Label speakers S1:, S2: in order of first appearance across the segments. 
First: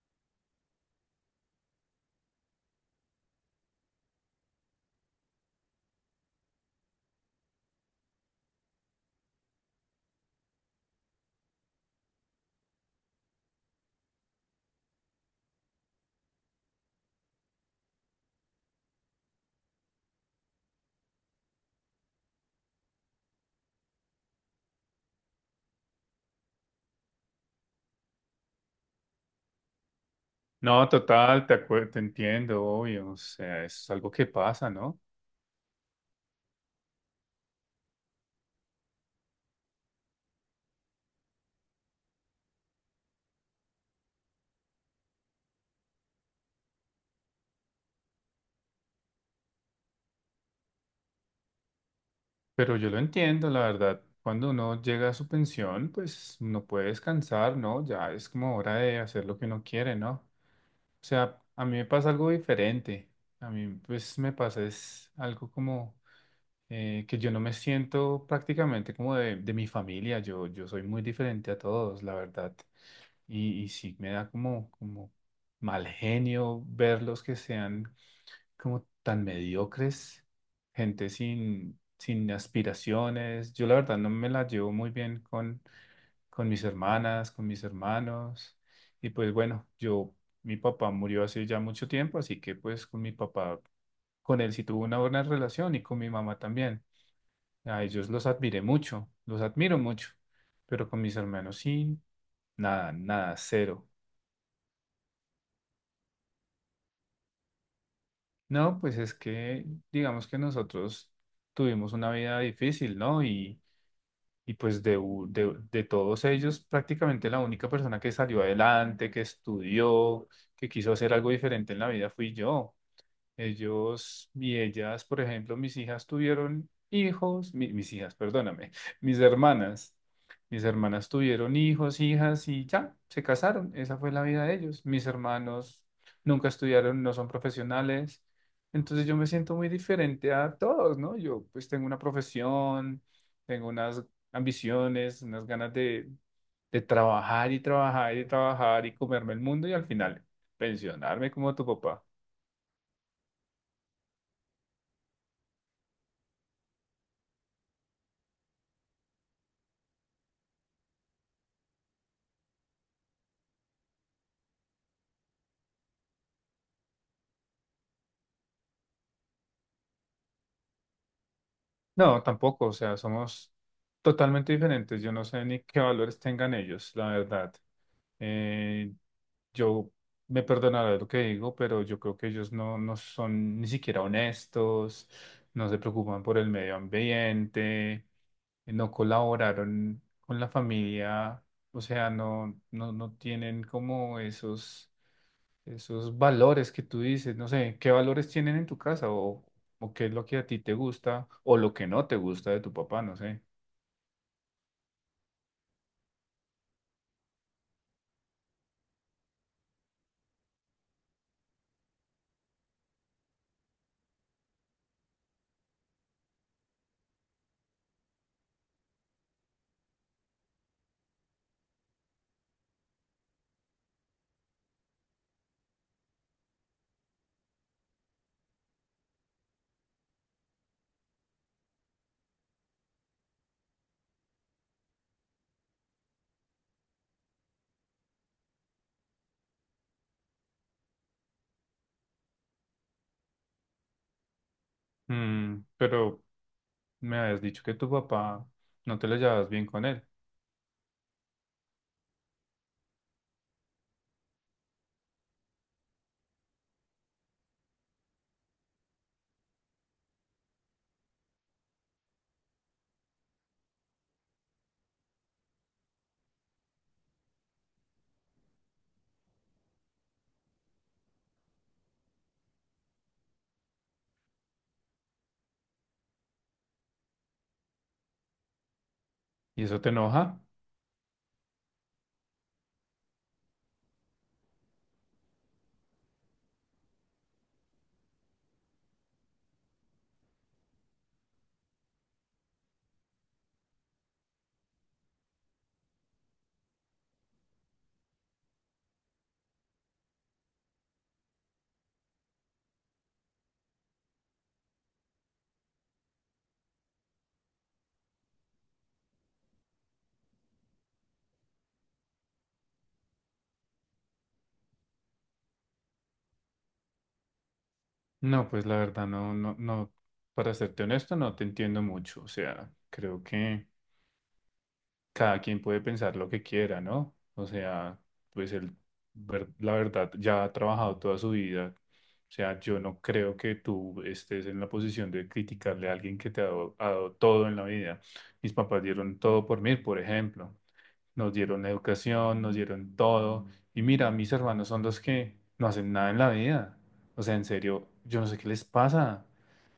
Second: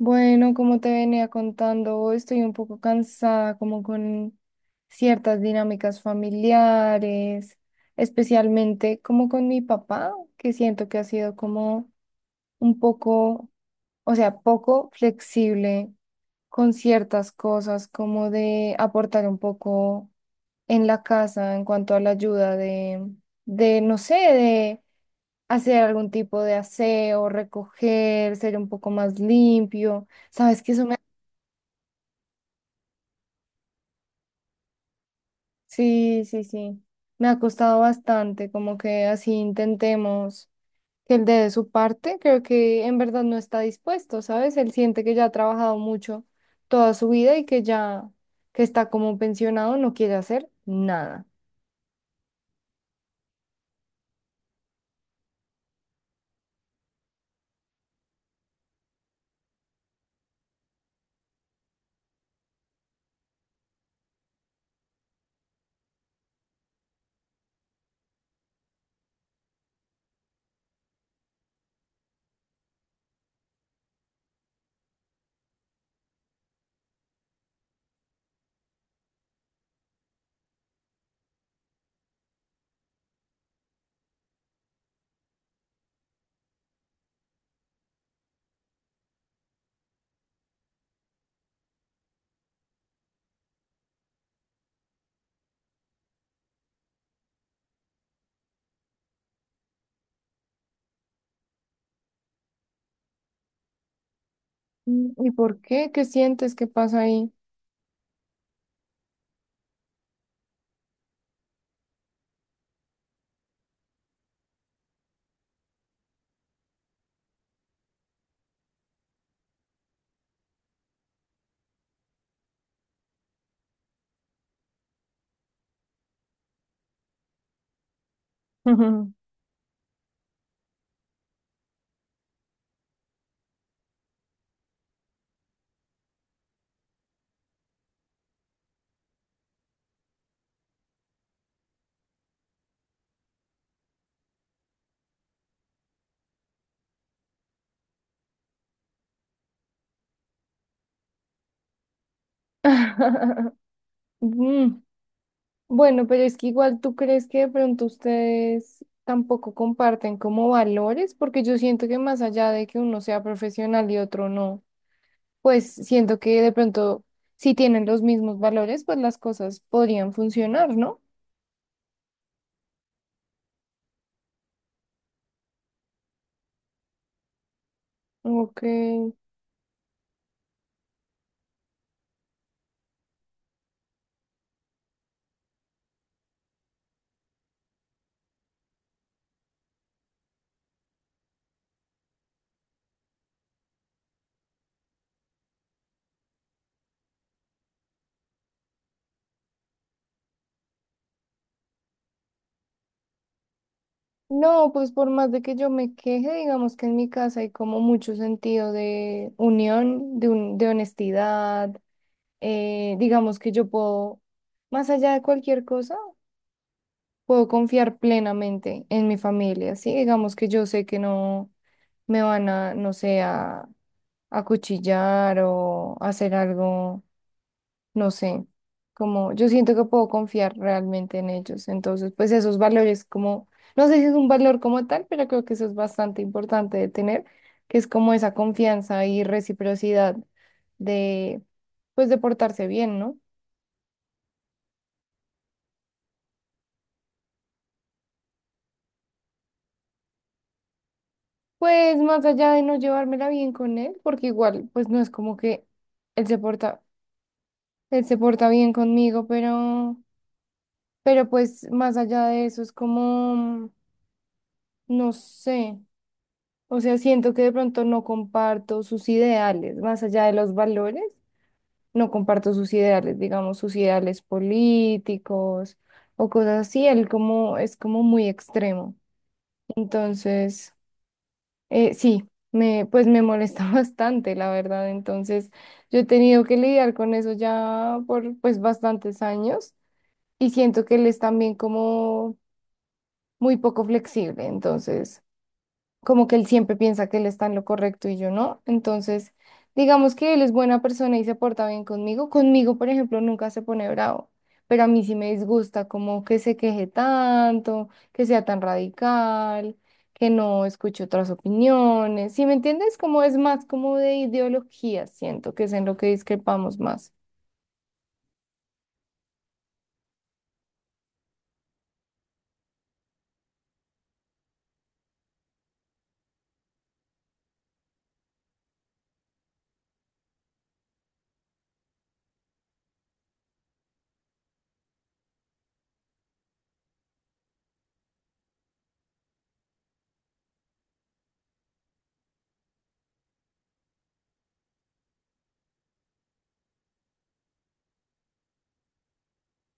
S1: Bueno, como te venía contando, hoy estoy un poco cansada, como con ciertas dinámicas familiares, especialmente como con mi papá, que siento que ha sido como un poco, o sea, poco flexible con ciertas cosas, como de aportar un poco en la casa en cuanto a la ayuda de, no sé, de hacer algún tipo de aseo, recoger, ser un poco más limpio. Sabes que eso.
S2: No, total, te entiendo, obvio, o sea, es algo que pasa, ¿no?
S1: Sí, sí, sí. Me ha costado bastante, como que así intentemos que él dé de su parte. Creo que en verdad no está dispuesto, ¿sabes? Él siente que ya ha trabajado mucho toda su vida y que ya que está como pensionado, no quiere hacer nada.
S2: Pero yo lo entiendo, la verdad. Cuando uno llega a su pensión, pues no puede descansar, ¿no? Ya es como hora de hacer lo que uno quiere, ¿no? O sea, a mí me pasa algo diferente. A mí, pues, me pasa es algo como que yo no me siento prácticamente como de mi familia. Yo soy muy diferente a todos, la verdad. Y sí, me da como, como mal genio verlos que sean como tan mediocres, gente sin aspiraciones. Yo la verdad no me la llevo muy bien con mis hermanas, con mis hermanos. Y pues bueno, yo, mi papá murió hace ya mucho tiempo, así que pues con mi papá, con él sí tuve una buena relación y con mi mamá también. A ellos los admiré mucho, los admiro mucho, pero con mis hermanos sí, nada, nada, cero.
S1: Mm, ¿y por qué? ¿Qué sientes? ¿Qué pasa ahí?
S2: No, pues es que digamos que nosotros tuvimos una vida difícil, ¿no? Y, y pues de todos ellos, prácticamente la única persona que salió adelante, que estudió, que quiso hacer algo diferente en la vida fui yo. Ellos y ellas, por ejemplo, mis hijas tuvieron hijos, mis hijas, perdóname, mis hermanas. Mis hermanas tuvieron hijos, hijas y ya, se casaron. Esa fue la vida de ellos. Mis hermanos nunca estudiaron, no son profesionales. Entonces yo me siento muy diferente a todos, ¿no? Yo pues tengo una profesión, tengo unas ambiciones, unas ganas de trabajar y trabajar y trabajar y comerme el mundo y al final pensionarme como tu papá.
S1: Mm, bueno, pero es que igual tú crees que de pronto ustedes tampoco comparten como valores, porque yo siento que más allá de que uno sea profesional y otro no. Pues siento que de pronto, si tienen los mismos valores, pues las cosas podrían funcionar, ¿no?
S2: No, tampoco, o sea, somos totalmente diferentes. Yo no sé ni qué valores tengan ellos, la verdad.
S1: Ok.
S2: Eh, yo me perdonaré lo que digo, pero yo creo que ellos no, no son ni siquiera honestos, no se preocupan por el medio ambiente, no colaboraron con la familia, o sea, no, no, no tienen como esos esos valores que tú dices, no sé, ¿qué valores tienen en tu casa o qué es lo que a ti te gusta o lo que no te gusta de tu papá, no sé.
S1: No, pues por más de que yo me queje, digamos que en mi casa hay como mucho sentido de unión, de, de honestidad, digamos que yo puedo, más allá de cualquier cosa, puedo confiar plenamente en mi familia, ¿sí? Digamos que yo sé que no me van a, no sé, a acuchillar o hacer algo, no sé, como yo siento que puedo confiar realmente en ellos. Entonces, pues esos valores como, no sé si es un valor como tal, pero creo que eso es bastante importante de tener, que es como esa confianza y reciprocidad de, pues de portarse bien, ¿no?
S2: Mm, pero me habías dicho que tu papá no te lo llevabas bien con él
S1: Pues más allá de no llevármela bien con él, porque igual, pues no es como que él se porta, él se porta bien conmigo, pero, pues más allá de eso es como, no sé. O sea, siento que de pronto no comparto sus ideales, más allá de los valores, no comparto sus ideales, digamos, sus ideales políticos o cosas así. Él como es como muy extremo.
S2: y eso te enoja.
S1: Entonces, sí, me, pues me molesta bastante, la verdad. Entonces, yo he tenido que lidiar con eso ya por pues bastantes años y siento que él es también como muy poco flexible. Entonces, como que él siempre piensa que él está en lo correcto y yo no. Entonces, digamos que él es buena persona y se porta bien conmigo. Conmigo, por ejemplo, nunca se pone bravo, pero a mí sí me disgusta como que se queje tanto, que sea tan radical, que no escuche otras opiniones. ¿Sí me entiendes? Como es más como de ideología, siento que es en lo que discrepamos más.
S2: No, pues la verdad no, no, no, para serte honesto, no te entiendo mucho. O sea, creo que cada quien puede pensar lo que quiera, ¿no? O sea, pues él, la verdad, ya ha trabajado toda su vida. O sea, yo no creo que tú estés en la posición de criticarle a alguien que te ha dado todo en la vida. Mis papás dieron todo por mí, por ejemplo. Nos dieron educación, nos dieron todo. Y mira, mis hermanos son los que no hacen nada en la vida. O sea, en serio, yo no sé qué les pasa.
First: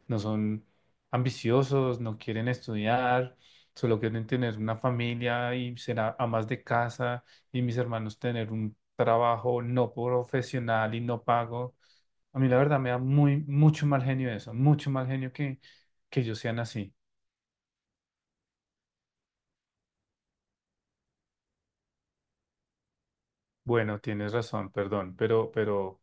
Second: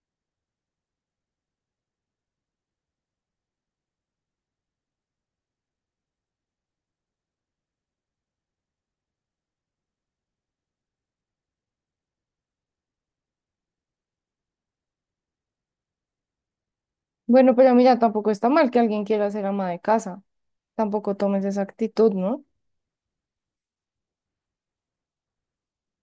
S2: No son ambiciosos, no quieren estudiar solo quieren tener una familia y ser amas de casa y mis hermanos tener un trabajo no profesional y no pago. A mí la verdad me da muy, mucho mal genio eso, mucho mal genio que ellos sean así.
S1: Bueno, pero mira, tampoco está mal que alguien quiera ser ama de casa. Tampoco tomes esa actitud, ¿no?
S2: Bueno, tienes razón, perdón, pero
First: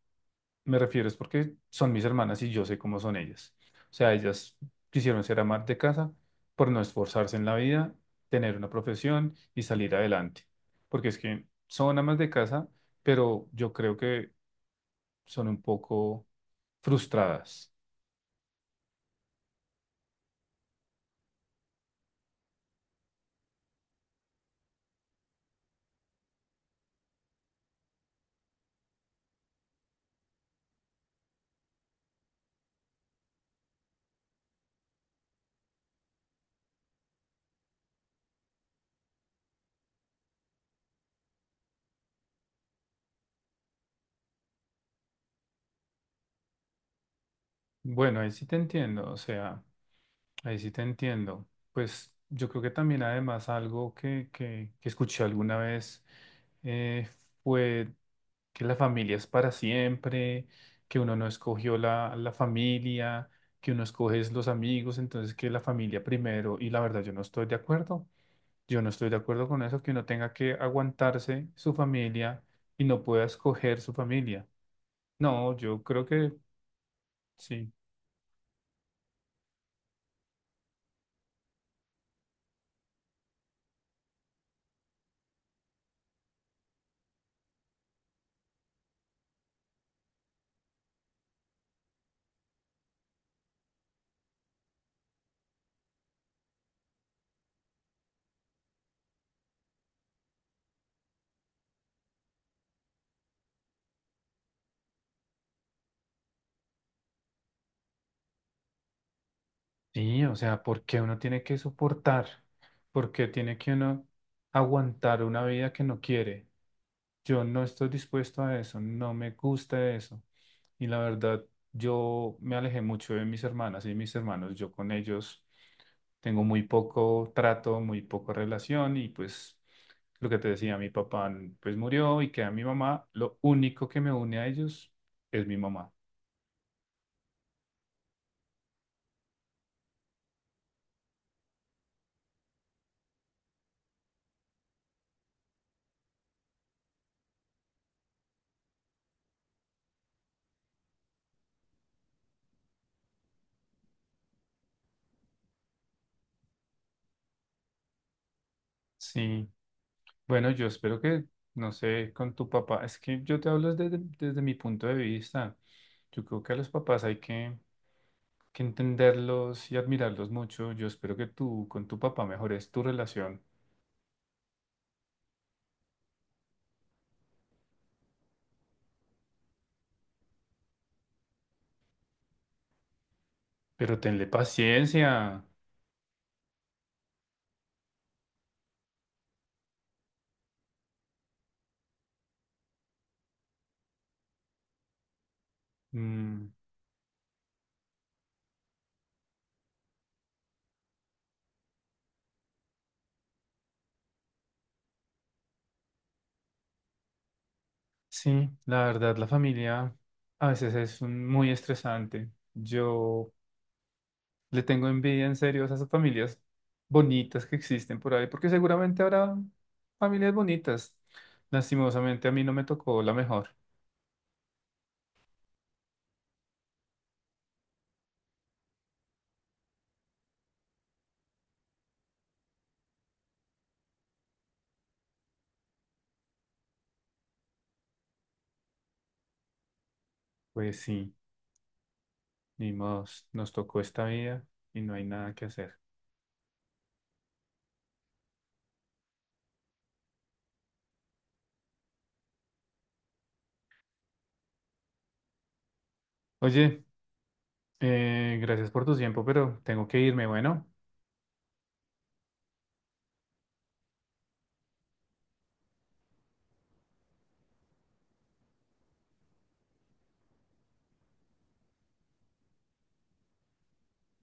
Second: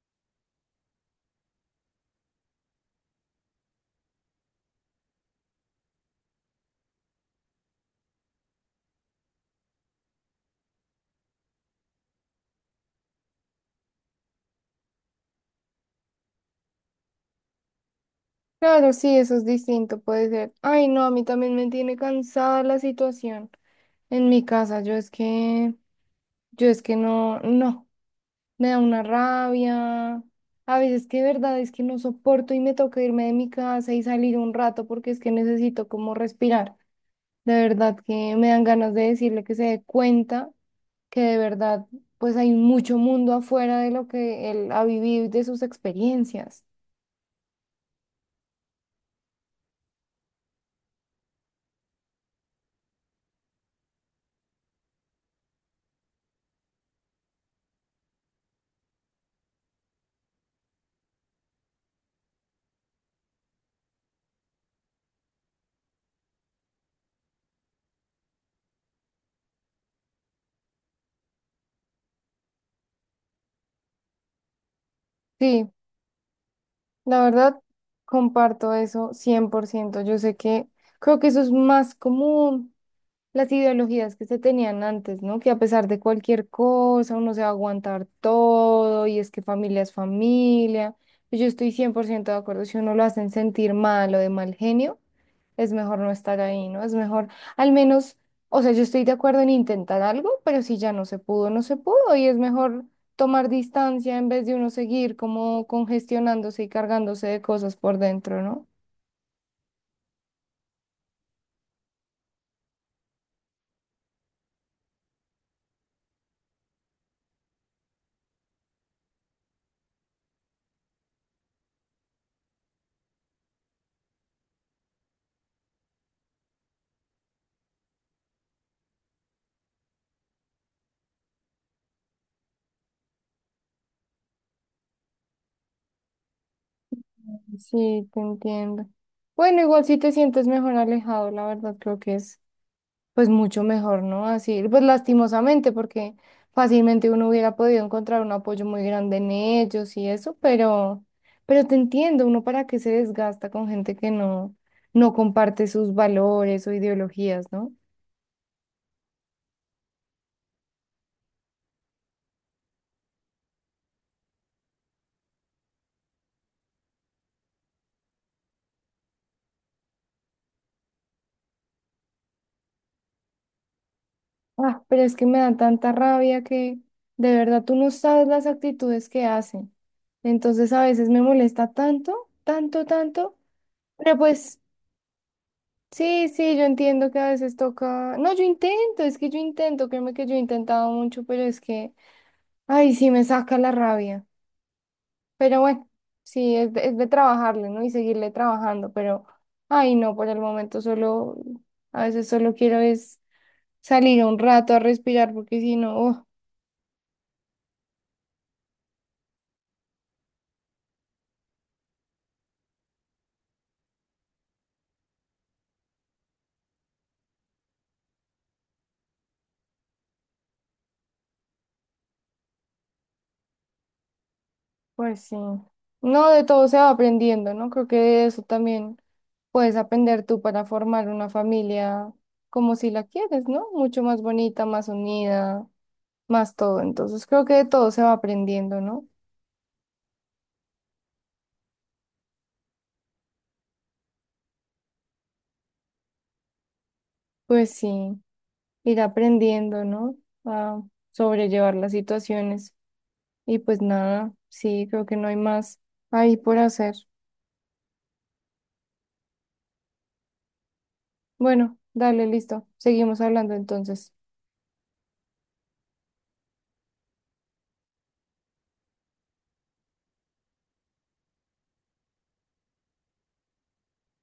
S2: me refiero es porque son mis hermanas y yo sé cómo son ellas. O sea, ellas quisieron ser amas de casa por no esforzarse en la vida, tener una profesión y salir adelante. Porque es que son amas de casa, pero yo creo que son un poco frustradas.
S1: Claro, sí, eso es distinto, puede ser. Ay, no, a mí también me tiene cansada la situación en mi casa. Yo es que no, no, me da una rabia. A veces que de verdad es que no soporto y me toca irme de mi casa y salir un rato porque es que necesito como respirar. De verdad que me dan ganas de decirle que se dé cuenta que de verdad pues hay mucho mundo afuera de lo que él ha vivido y de sus experiencias.
S2: Bueno, ahí sí te entiendo, o sea, ahí sí te entiendo. Pues yo creo que también además algo que escuché alguna vez eh, fue que la familia es para siempre, que uno no escogió la familia, que uno escoge es los amigos, entonces que la familia primero, y la verdad yo no estoy de acuerdo, yo no estoy de acuerdo con eso, que uno tenga que aguantarse su familia y no pueda escoger su familia. No,
S1: Sí.
S2: yo creo que
S1: La verdad,
S2: sí.
S1: comparto eso 100%. Yo sé que creo que eso es más común, las ideologías que se tenían antes, ¿no? Que a pesar de cualquier cosa uno se va a aguantar todo y es que familia es familia. Yo estoy 100% de acuerdo, si uno lo hacen sentir mal o de mal genio, es mejor no estar ahí, ¿no? Es mejor, al menos, o sea, yo estoy de acuerdo en intentar algo, pero si ya no se pudo, no se pudo y es mejor tomar distancia en vez de uno seguir como congestionándose y cargándose de cosas por dentro, ¿no?
S2: Sí, o sea, ¿por qué uno tiene que soportar? ¿Por qué tiene que uno aguantar una vida que no quiere? Yo no estoy dispuesto a eso, no me gusta eso. Y la verdad, yo me alejé mucho de mis hermanas y mis hermanos. Yo con ellos tengo muy poco trato, muy poca relación y pues lo que te decía, mi papá pues murió y queda mi mamá. Lo único que me une a ellos es mi mamá.
S1: Sí, te entiendo. Bueno, igual si te sientes mejor alejado, la verdad creo que es pues mucho mejor, ¿no? Así, pues lastimosamente, porque fácilmente uno hubiera podido encontrar un apoyo muy grande en ellos y eso, pero te entiendo, uno para qué se desgasta con gente que no, no comparte sus valores o ideologías, ¿no?
S2: Sí, bueno, yo espero que, no sé, con tu papá, es que yo te hablo desde mi punto de vista. Yo creo que a los papás hay que entenderlos y admirarlos mucho. Yo espero que tú con tu papá mejores tu relación.
S1: Ah, pero es que me da tanta rabia que de verdad tú no sabes las actitudes que hacen. Entonces a veces me molesta tanto, tanto, tanto.
S2: Pero
S1: Pero
S2: tenle
S1: pues
S2: paciencia.
S1: sí, sí, yo entiendo que a veces toca. No, yo intento, es que yo intento, créeme que yo he intentado mucho, pero es que, ay, sí me saca la rabia. Pero bueno,
S2: Mm,
S1: sí, es de trabajarle, ¿no? Y seguirle trabajando, pero, ay, no, por el momento solo, a veces solo quiero es salir un rato a respirar, porque si no, oh,
S2: sí, la verdad, la familia a veces es muy estresante. Yo le tengo envidia en serio a esas familias bonitas que existen por ahí, porque seguramente habrá familias bonitas. Lastimosamente a mí no me tocó la mejor.
S1: pues sí. No, de todo se va aprendiendo, ¿no? Creo que de eso también puedes aprender tú para formar una familia como si la quieres, ¿no? Mucho más bonita, más unida, más todo. Entonces creo que de todo se va aprendiendo, ¿no?
S2: Pues sí, ni modos, nos tocó esta vida y no hay nada que hacer.
S1: Pues sí, ir aprendiendo, ¿no? A sobrellevar las situaciones. Y pues nada, sí, creo que no hay más ahí por
S2: Oye,
S1: hacer.
S2: gracias por tu tiempo, pero tengo que irme, bueno.
S1: Bueno, dale, listo. Seguimos hablando entonces.